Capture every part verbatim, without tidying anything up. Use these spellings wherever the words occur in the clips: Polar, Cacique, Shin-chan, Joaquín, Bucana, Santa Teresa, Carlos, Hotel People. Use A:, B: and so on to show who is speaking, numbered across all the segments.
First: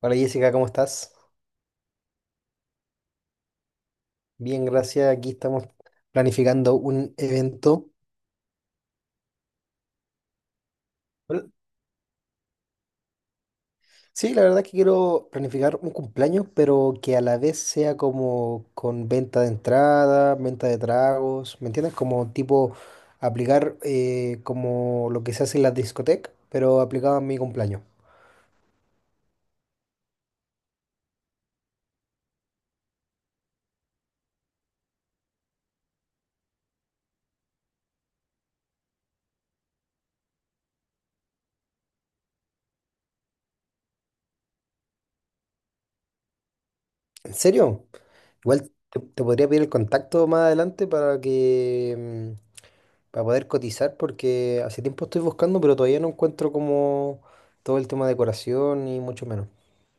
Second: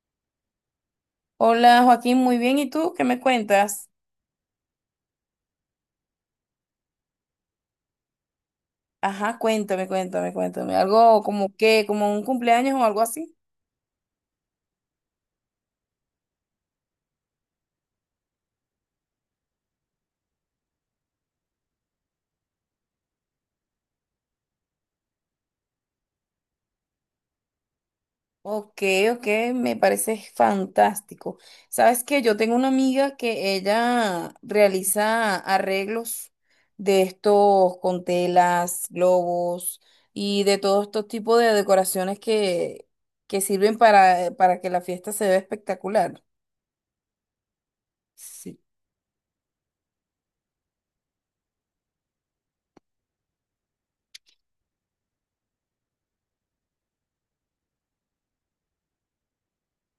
A: Hola Jessica, ¿cómo estás?
B: Hola Joaquín, muy bien. ¿Y tú qué me cuentas?
A: Bien, gracias. Aquí estamos planificando un evento.
B: Ajá, cuéntame, cuéntame, cuéntame. ¿Algo
A: Hola.
B: como qué, como un cumpleaños o algo así?
A: Sí, la verdad es que quiero planificar un cumpleaños, pero que a la vez sea como con venta de entrada, venta de tragos, ¿me entiendes? Como tipo aplicar eh, como lo que se hace en la discoteca, pero aplicado a mi cumpleaños.
B: Ok, ok, me parece fantástico. Sabes que yo tengo una amiga que ella realiza arreglos de estos con telas, globos y de todos estos tipos de decoraciones que, que sirven para, para que la fiesta se vea espectacular.
A: ¿En serio?
B: Sí.
A: Igual te, te podría pedir el contacto más adelante para que mm, para poder cotizar porque hace tiempo estoy buscando, pero todavía no encuentro como todo el tema de decoración y mucho menos.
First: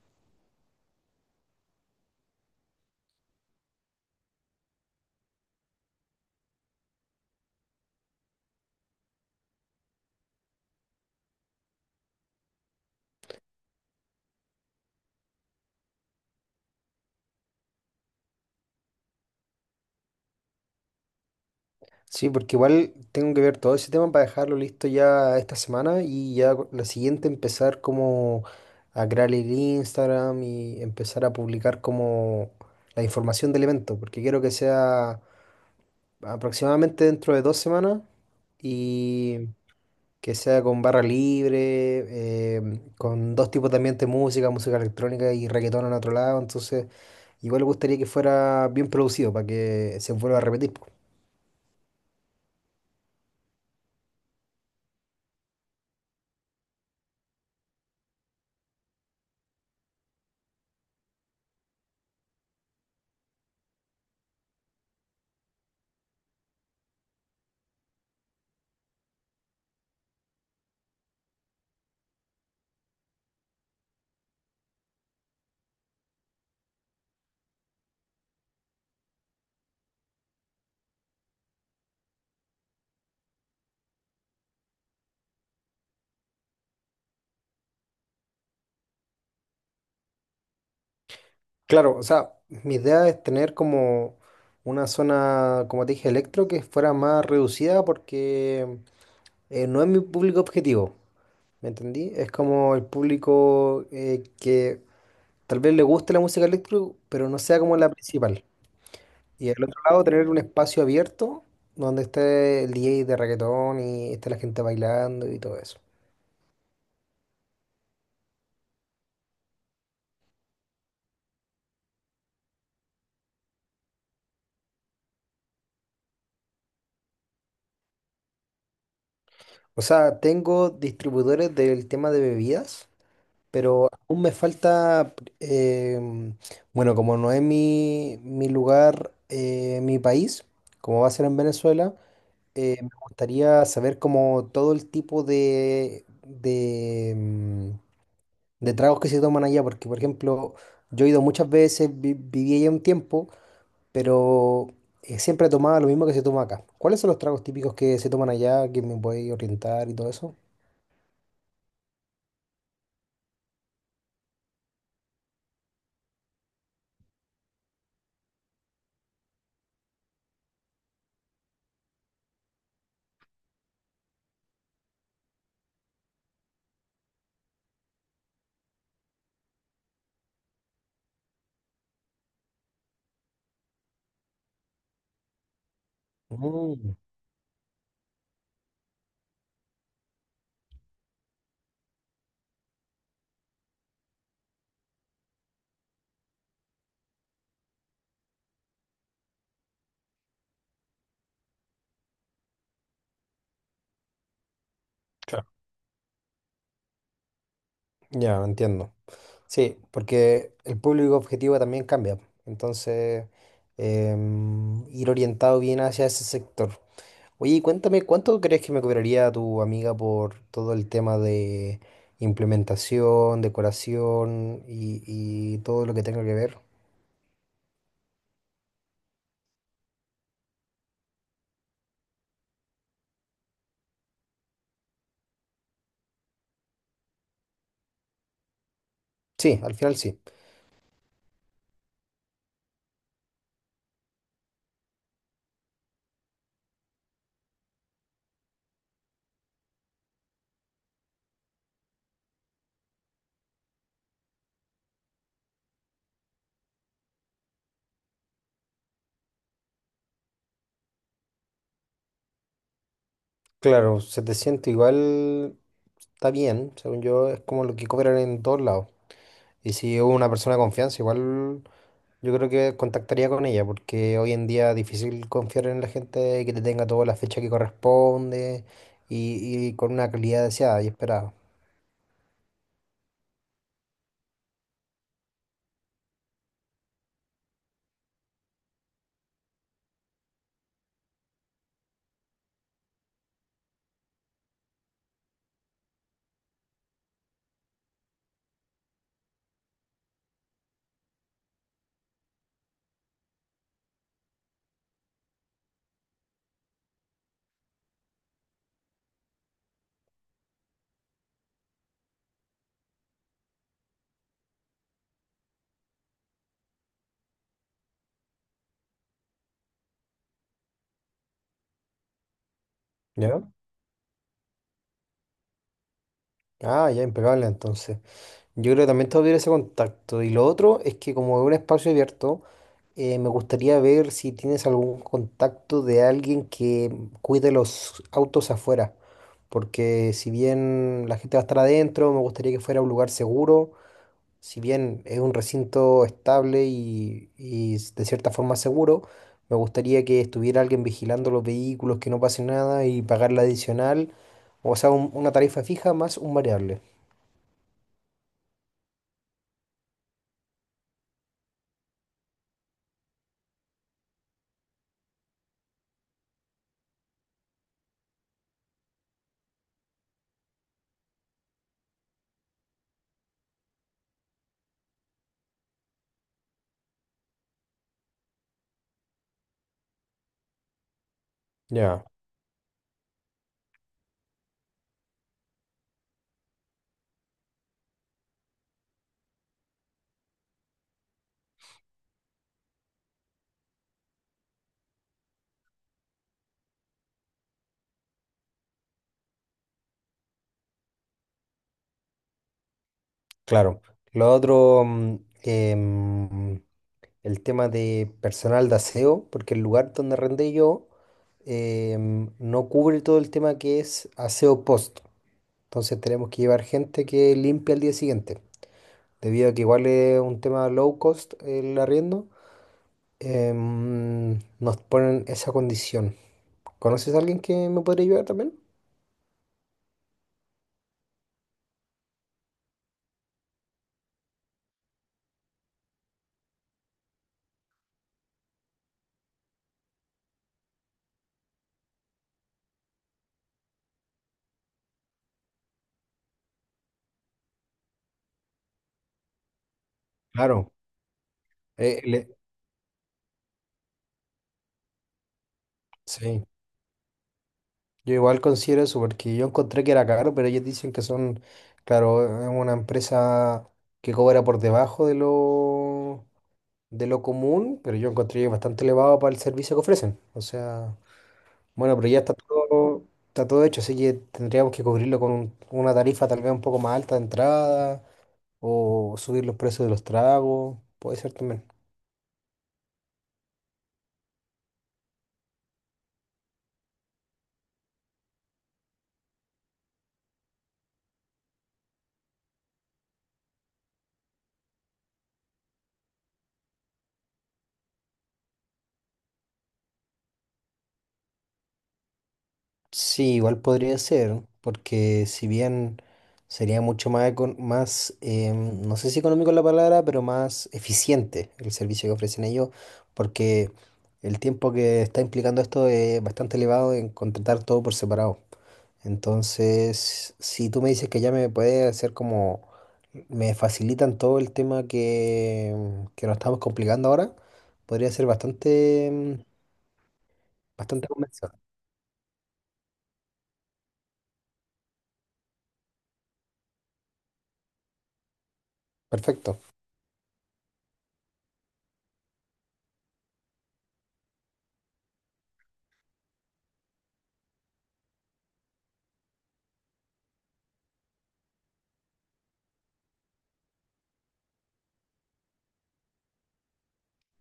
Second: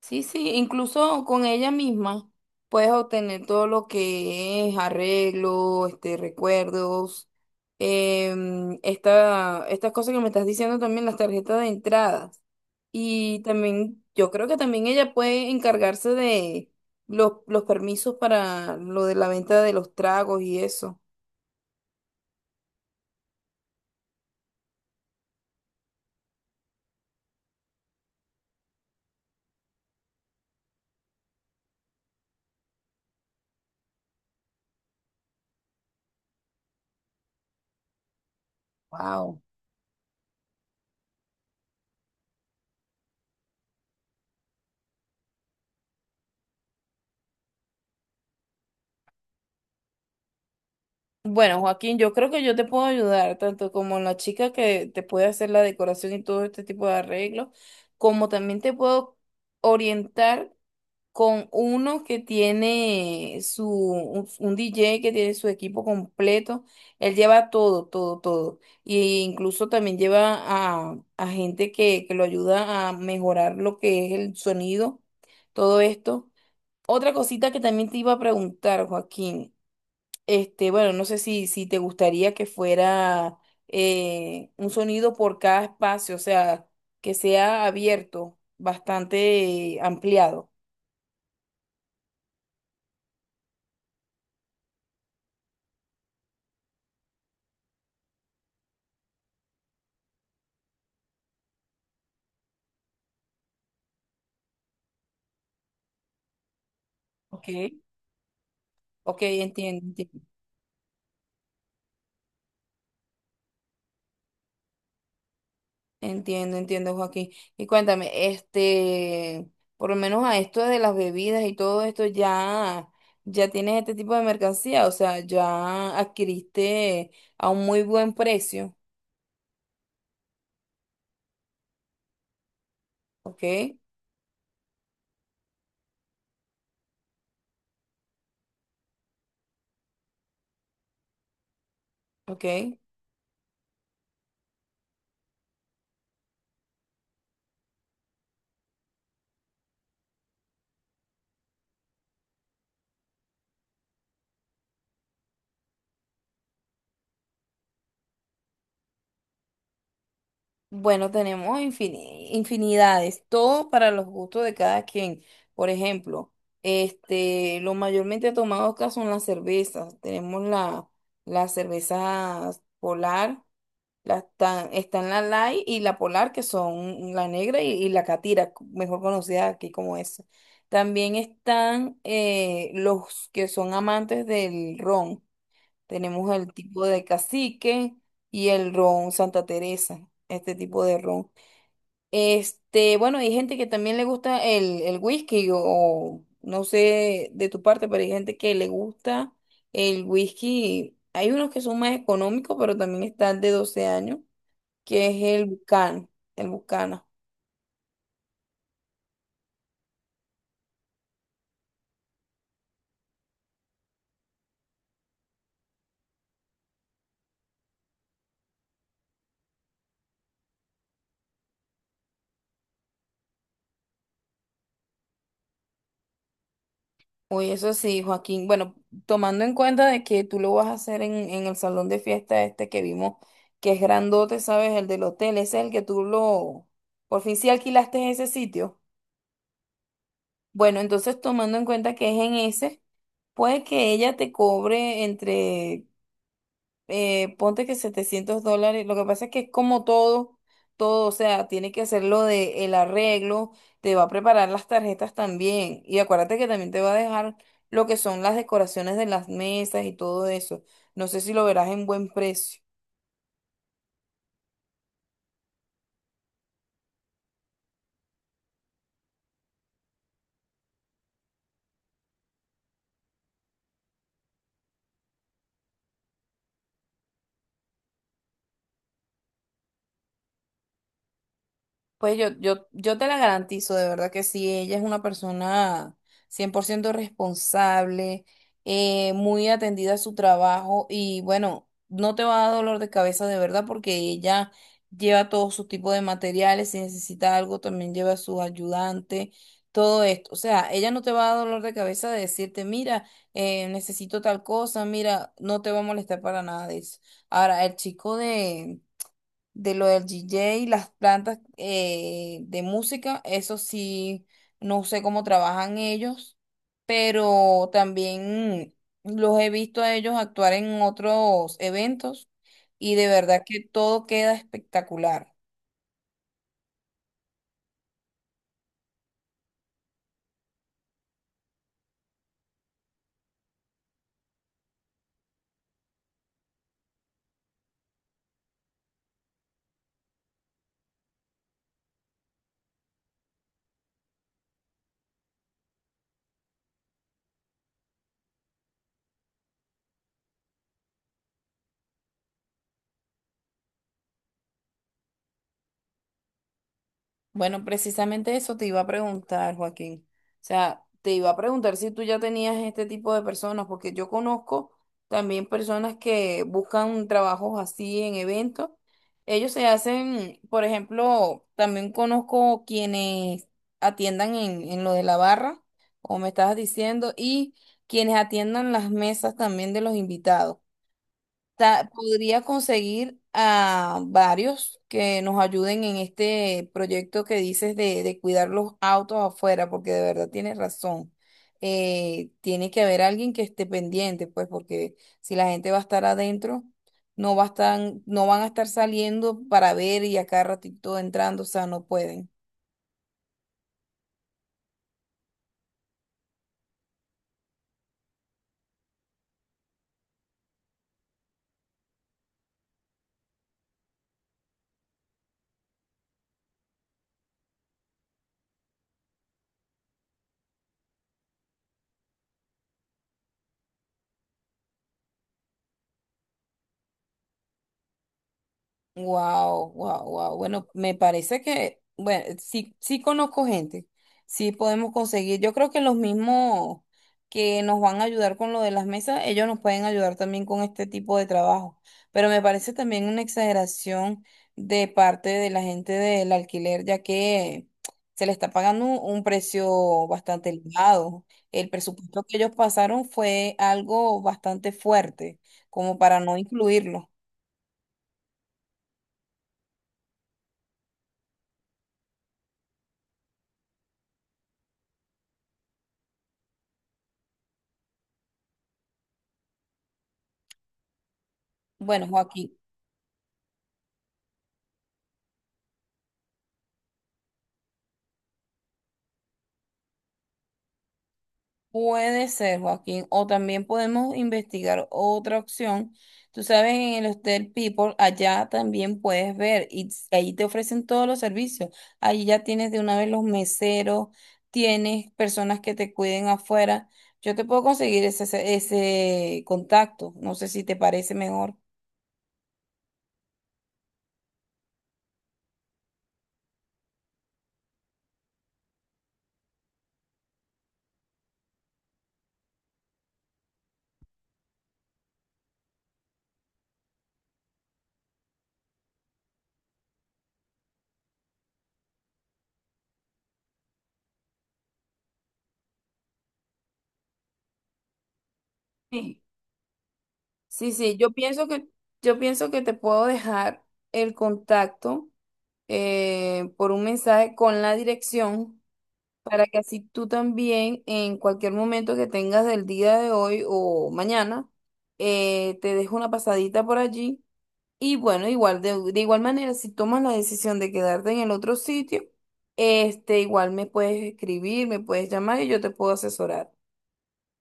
B: Sí, sí, incluso con ella misma puedes obtener todo lo que es arreglo, este, recuerdos, em, esta, estas cosas que me estás diciendo también, las tarjetas de entradas. Y también, yo creo que también ella puede encargarse de los, los permisos para lo de la venta de los tragos y eso.
A: Sí, porque igual tengo que ver todo ese tema para dejarlo listo ya esta semana y ya co- la siguiente empezar como a crear el Instagram y empezar a publicar como la información del evento, porque quiero que sea aproximadamente dentro de dos semanas y
B: Wow.
A: que sea con barra libre, em, con dos tipos de ambiente de música, música electrónica y reggaetón en otro lado, entonces igual me gustaría que fuera bien producido para que se vuelva a repetir. Po.
B: Bueno, Joaquín, yo creo que yo te puedo ayudar, tanto como la chica que te puede hacer la decoración y todo este tipo de arreglos, como también te puedo orientar con uno que tiene su, un, un D J que tiene su equipo completo. Él lleva todo, todo, todo. Y incluso también lleva a, a gente que, que lo ayuda a mejorar lo que es el sonido, todo esto. Otra cosita que también te iba a preguntar, Joaquín. Este, bueno, no sé si, si te gustaría que fuera eh, un sonido por cada espacio, o sea, que sea abierto, bastante eh, ampliado.
A: Claro, o sea, mi idea es tener como una zona, como te dije, electro que fuera más reducida porque eh, no es mi público objetivo, ¿me entendí? Es como el público eh, que tal vez le guste la música electro, pero no
B: Ok.
A: sea como la principal.
B: Ok,
A: Y al otro
B: entiendo,
A: lado
B: entiendo,
A: tener un espacio abierto donde esté el D J de reggaetón y esté la gente bailando y todo eso.
B: entiendo, entiendo, Joaquín. Y cuéntame, este, por lo menos a esto de las bebidas y todo esto, ya, ya tienes este tipo de mercancía, o sea, ya adquiriste a un muy buen precio,
A: O sea, tengo distribuidores del tema de bebidas,
B: ok,
A: pero aún me falta, em, bueno, como no es mi, mi lugar, eh, mi país, como va a ser en Venezuela,
B: ok.
A: eh, me gustaría saber como todo el tipo de, de, em, de tragos que se toman allá, porque por ejemplo, yo he ido muchas veces, vi- viví allá un tiempo. pero eh, siempre tomaba lo mismo que se toma acá. ¿Cuáles son los tragos típicos que se toman allá, que me voy a orientar y todo eso?
B: Bueno, tenemos infini- infinidades, todo para los gustos de cada quien. Por ejemplo, este, lo mayormente tomado acá son las cervezas. Tenemos la, las cervezas polar, las tan- están la light y la polar, que son la negra y, y la catira, mejor conocida aquí como esa. También están eh, los que son amantes del ron. Tenemos el tipo
A: Mm.
B: de cacique y el ron Santa Teresa, este tipo de ron. Este, bueno, hay gente que también le gusta el, el whisky o, o no sé de tu parte, pero hay gente que le gusta el whisky. Hay unos que son más económicos, pero también está el de doce años, que es el
A: Claro.
B: Bucana, el Bucana.
A: ya, entiendo. Sí, porque el público objetivo también cambia. Entonces, em, ir orientado bien hacia ese sector. Oye, y cuéntame, ¿cuánto crees que me cobraría tu amiga por todo el tema de implementación, decoración y, y todo lo que tenga que ver?
B: Uy, eso sí, Joaquín. Bueno, tomando en cuenta de que tú lo vas a hacer en, en el salón de fiesta este que vimos, que es grandote, ¿sabes? El del hotel, ese es el que tú lo... Por fin sí alquilaste ese sitio.
A: Sí, al final sí.
B: Bueno, entonces tomando en cuenta que es en ese, puede que ella te cobre entre eh, ponte que setecientos dólares, lo que pasa es que es como todo, todo, o sea, tiene que hacerlo de el arreglo, te va a preparar las tarjetas también, y acuérdate que también te va a dejar lo que son las decoraciones de las mesas y todo eso, no sé si lo verás en buen precio.
A: Claro, setecientos igual está bien, según yo, es como lo que cobran en todos lados. Y si hubo una persona de confianza, igual yo creo que contactaría con ella, porque hoy en día es difícil confiar en la gente y que te tenga toda la fecha que corresponde y, y con una calidad deseada y esperada.
B: Pues yo, yo, yo te la garantizo, de verdad que sí, ella es una persona cien por ciento responsable, eh, muy atendida a su trabajo y bueno, no te va a dar dolor de cabeza de verdad porque ella lleva todos sus tipos de materiales, si necesita algo también lleva a su ayudante, todo esto. O sea, ella no te va a dar dolor de cabeza de decirte, mira, eh, necesito tal cosa, mira, no te va a molestar para nada de eso. Ahora, el chico de de lo del D J, las plantas eh, de música, eso sí, no sé cómo trabajan ellos, pero también los he visto a ellos actuar en otros eventos y de verdad
A: ¿Ya?
B: que todo queda espectacular.
A: Ah, ya impecable entonces. Yo creo que también todavía ese contacto. Y lo otro es que como es un espacio abierto, eh, me gustaría ver si tienes algún contacto de alguien que cuide los autos afuera. Porque si bien la gente va a estar adentro, me gustaría que fuera un lugar seguro. Si bien es un recinto estable y, y s- de cierta forma seguro, me gustaría que estuviera alguien vigilando los vehículos, que no pase nada y pagar la adicional. O sea, un- una tarifa fija más un variable.
B: Bueno, precisamente eso te iba a preguntar, Joaquín. O sea, te iba a preguntar si tú ya tenías este tipo de personas, porque yo conozco también personas que buscan trabajos así en eventos. Ellos se hacen, por ejemplo, también conozco quienes atiendan en, en lo de la barra, como me estabas diciendo, y quienes atiendan las mesas también de los invitados ta-
A: Ya.
B: podría conseguir a varios que nos ayuden en este proyecto que dices de, de cuidar los autos afuera, porque de verdad tienes razón. Eh, tiene que haber alguien que esté pendiente, pues, porque si la gente va a estar adentro, no va a estar- no van a estar saliendo para ver y acá ratito entrando, o sea, no pueden.
A: Claro. Lo otro, mm, que, mm, el tema de personal de aseo, porque el lugar donde arrendé yo eh, mm, no cubre todo el tema que es aseo post. Entonces tenemos que llevar gente que limpie al día siguiente. Debido a que igual es un tema low cost el arriendo, eh, mm, nos ponen esa condición. ¿Conoces a alguien que me podría ayudar también?
B: Wow, wow, wow. Bueno, me parece que, bueno, sí, sí conozco gente, sí podemos conseguir. Yo creo que los mismos que nos van a ayudar con lo de las mesas, ellos nos pueden ayudar también con este tipo de trabajo. Pero me parece también una exageración de parte de la gente del alquiler, ya que se le está pagando un un precio bastante
A: Claro.
B: elevado. El
A: Eh,
B: presupuesto
A: le-
B: que ellos pasaron fue algo bastante fuerte, como para no
A: sí.
B: incluirlo.
A: Yo igual considero eso porque yo encontré que era caro, pero ellos dicen que son, claro, es una empresa que cobra por debajo de lo, de lo común, pero yo encontré que es bastante elevado para el servicio que ofrecen. O sea, bueno,
B: Bueno,
A: pero ya está
B: Joaquín.
A: todo, está todo hecho, así que tendríamos que cubrirlo con un- una tarifa tal vez un poco más alta de entrada o subir los precios de los tragos, puede ser también.
B: Puede ser, Joaquín, o también podemos investigar otra opción. Tú sabes, en el Hotel People, allá también puedes ver y s- ahí te ofrecen todos los servicios. Ahí ya tienes de una vez los meseros, tienes personas que te cuiden afuera. Yo te puedo conseguir ese, ese ese contacto. No sé si te parece mejor.
A: Sí, igual podría ser, porque si bien sería mucho más, econ- más em, no sé si económico es la palabra, pero más eficiente el servicio que ofrecen ellos, porque el tiempo que está implicando esto es bastante elevado en contratar todo por separado. Entonces, si tú me dices que ya me puede hacer como, me facilitan todo el tema que, que nos estamos complicando ahora, podría ser bastante,
B: Sí,
A: em,
B: sí, sí,
A: bastante
B: yo pienso
A: convencido.
B: que, yo pienso que te puedo dejar el contacto eh, por un mensaje con la dirección para que
A: Perfecto.
B: así tú también en cualquier momento que tengas del día de hoy o mañana, eh, te dejo una pasadita por allí. Y bueno, igual de, de igual manera, si tomas la decisión de quedarte en el otro sitio, este, igual me puedes escribir, me puedes llamar y yo te puedo asesorar.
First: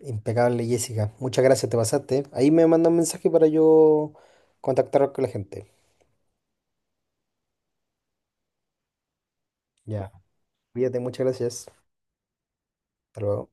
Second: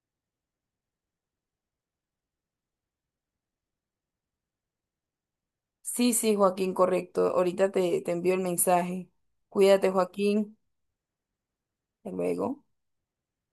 A: Impecable, Jessica. Muchas gracias, te pasaste. Ahí me manda un mensaje para yo contactar con la gente.
B: Sí, sí, Joaquín, correcto. Ahorita te, te envío el mensaje. Cuídate,
A: Ya.
B: Joaquín.
A: Cuídate, muchas gracias.
B: Hasta luego.
A: Hasta luego.